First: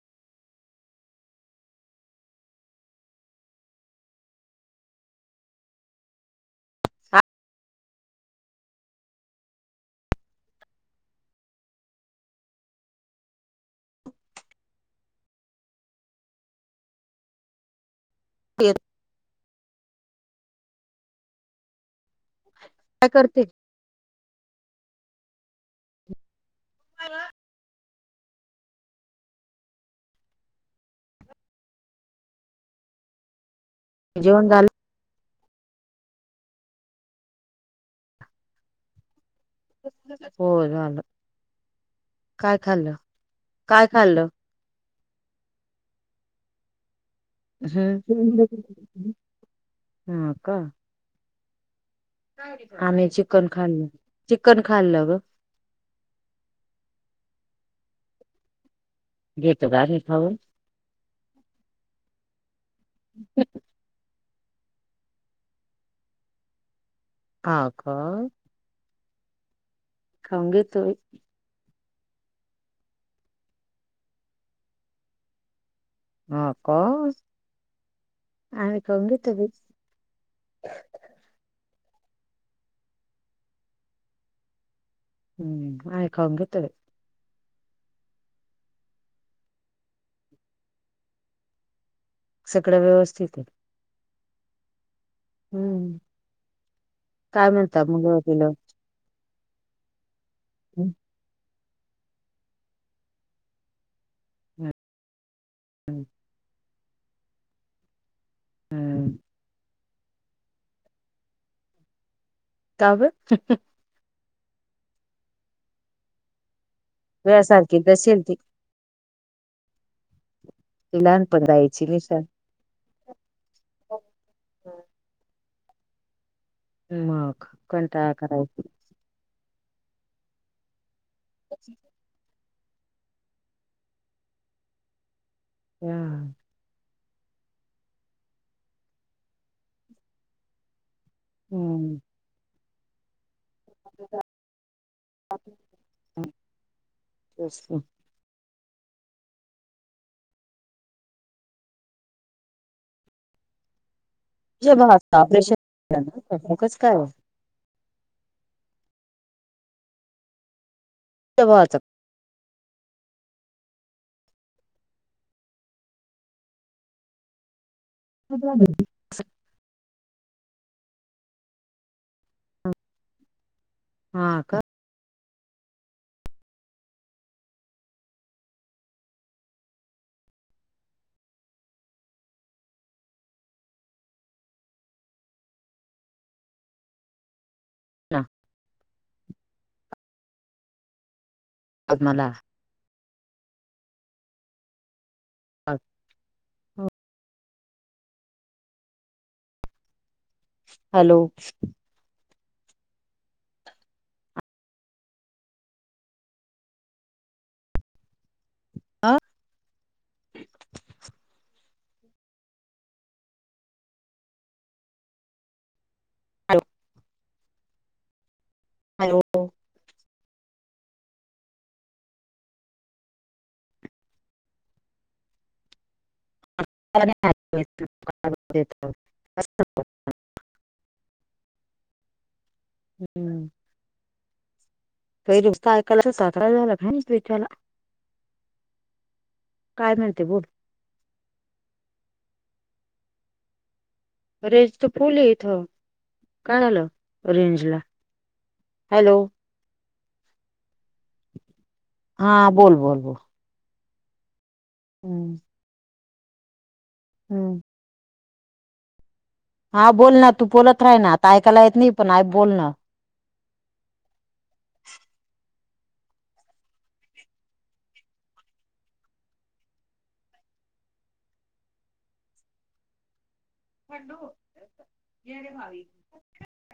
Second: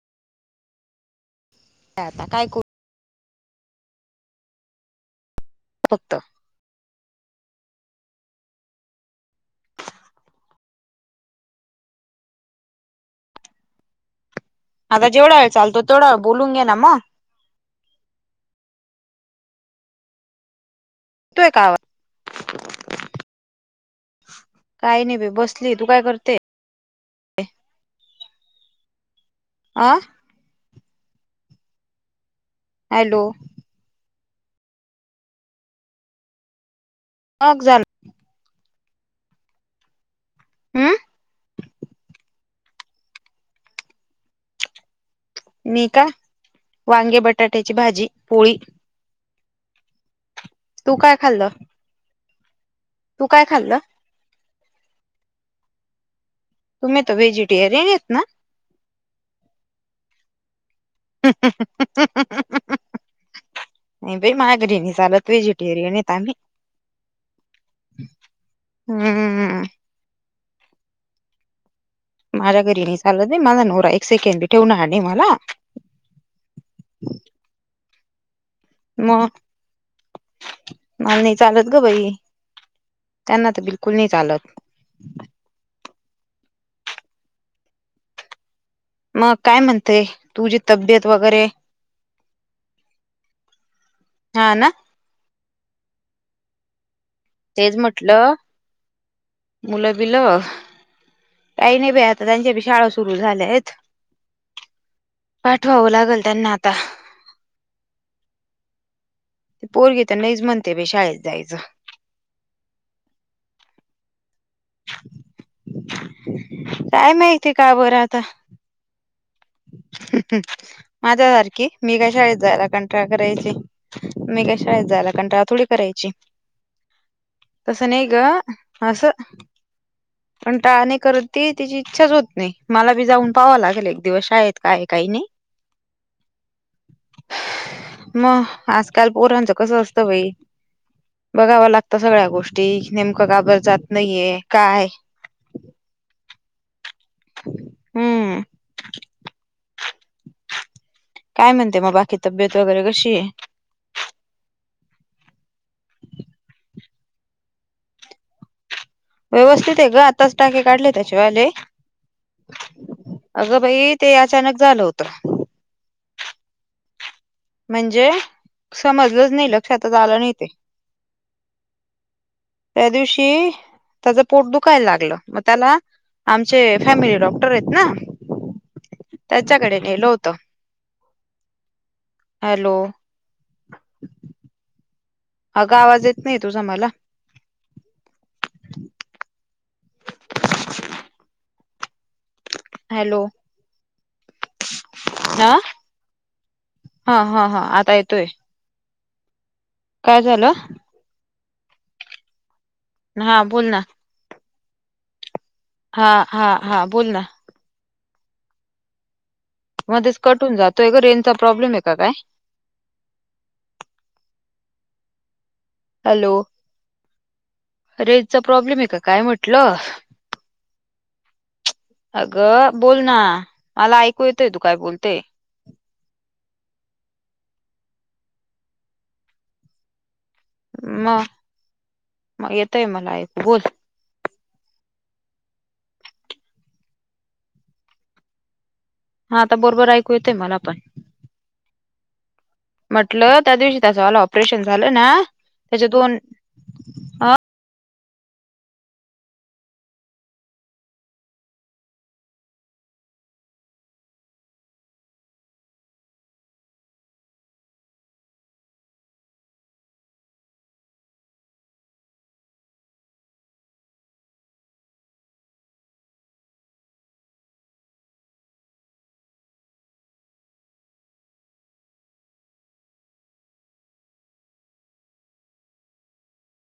ह, आता काय करू? फक्त अग जेवढा चालतो, तेवढा बोलून घे ना मग. तेर ये तो का करते काही नाही भ बसली तू काय करते. आ हॅलो. जेवन झालं. हग झाण हो हम्म झालं. काय खाल्ल, काय खाल्ल? मी का वांगे बटाट्याची भाजी पोळी. हम्. तू काय खाल्लं? आम्ही तू काय चिकन खाल्लं खाल्ल चिकन खाल्लं ग. तुमही तर वेजिटेरियन यस ना. घेतो ग आणि खाऊ मागरी नि चालत वेजिटेरियन आहे ह का. हम्म. खाऊगे तो बाई. माझ्या घरी नाही चालला नाही माझा नोरा एक सेकंडी ठेवणार नाही मला. हा का आम्ही खाऊन घेतो मग बाई मला नाही चालत. अगं बाई त्यांना तर बिलकुल नाही चालत. हम, आम्ही खाऊन घेतो बाई. मग काय म्हणतेय तुझी तब्येत वगैरे सगळं व्यवस्थित आहे. हा ना हम्म काय तेच मिळत मुगवर म्हटलं तला मुलं बिल हम्. काही नाही बा आता त्यांच्या शाळा सुरू झाल्या आहेत. पाठवावं लागेल त्यांना आता हम्म. पोरी तर नाहीच म्हणते शाळेत जायचं. का बरं काय माहिती का वेळासारखी बरं नसेल आता ती [inaudible] हम ती माझ्या लहानपण सारखी जायची मी का निशा शाळेत जायला कंटाळ करायची मी का शाळेत जायला कंटाळ थोडी करायची. मग तस नाही कंटाळा ग करायचा असं पण टाळणे करत त त्याची इच्छाच होत नाही मला बी जाऊन पाहाव लागेल एक दिवस आहेत काय काही नाही. हा. मग आजकाल पोरांचं कसं असतं बाई. बघाव लागत हम्म सगळ्या गोष्टी नेमकं गाबर जात नाहीये काय हम तस हम्म [unintelligible] काय म्हणते मग बाकी तब्येत वगैरे कशी आहे. ज बता ऑपरेशनकच काय [inaudible] व्यवस्थित आहे ग आताच टाके काढले. त्याच्या आले भावाचं अगं भाई ते अचानक झालं होत. म्हणजे समजलंच नाही लक्षातच आलं नाही ते त्या दिवशी त्याच हा पोट का दुखायला लागलं मग त्याला आमचे फॅमिली डॉक्टर आहेत ना त्याच्याकडे नेलो होत हॅलो अगं आवाज येत नाही तुझा मला का अ आज मला हॅलो हा हा हा हा आता येतोय काय झालं हॅलो हा बोल ना हा हा हा बोल ना आह मध्येच कट होऊन जातोय ग रेंजचा प्रॉब्लेम आहे का काय [inaudible] हॅलो रेजचा प्रॉब्लेम आहे का हॅलो काय म्हटलं अगं बोल ना मला ऐकू येतय तू काय बोलते [inaudible] [unintelligible] मग मग येतय मला आकु बोल नुसत ऐकायला काय झाल तला हा आता बरोबर ऐकू येतय मला पण म्हटलं त्या दिवशी त्याच ऑल ऑपरेशन रेंज तर झालं ना फुल आहे इथं त्याचे दोन काय झालं अ रेंजला हॅलो हा बोल बोल बोल हम्म हम्म हा बोल ना तू बोलत राह ना आता ऐकायला येत नाही पण आई बोल ना ह [inaudible] डो गरे हवी [unintelligible]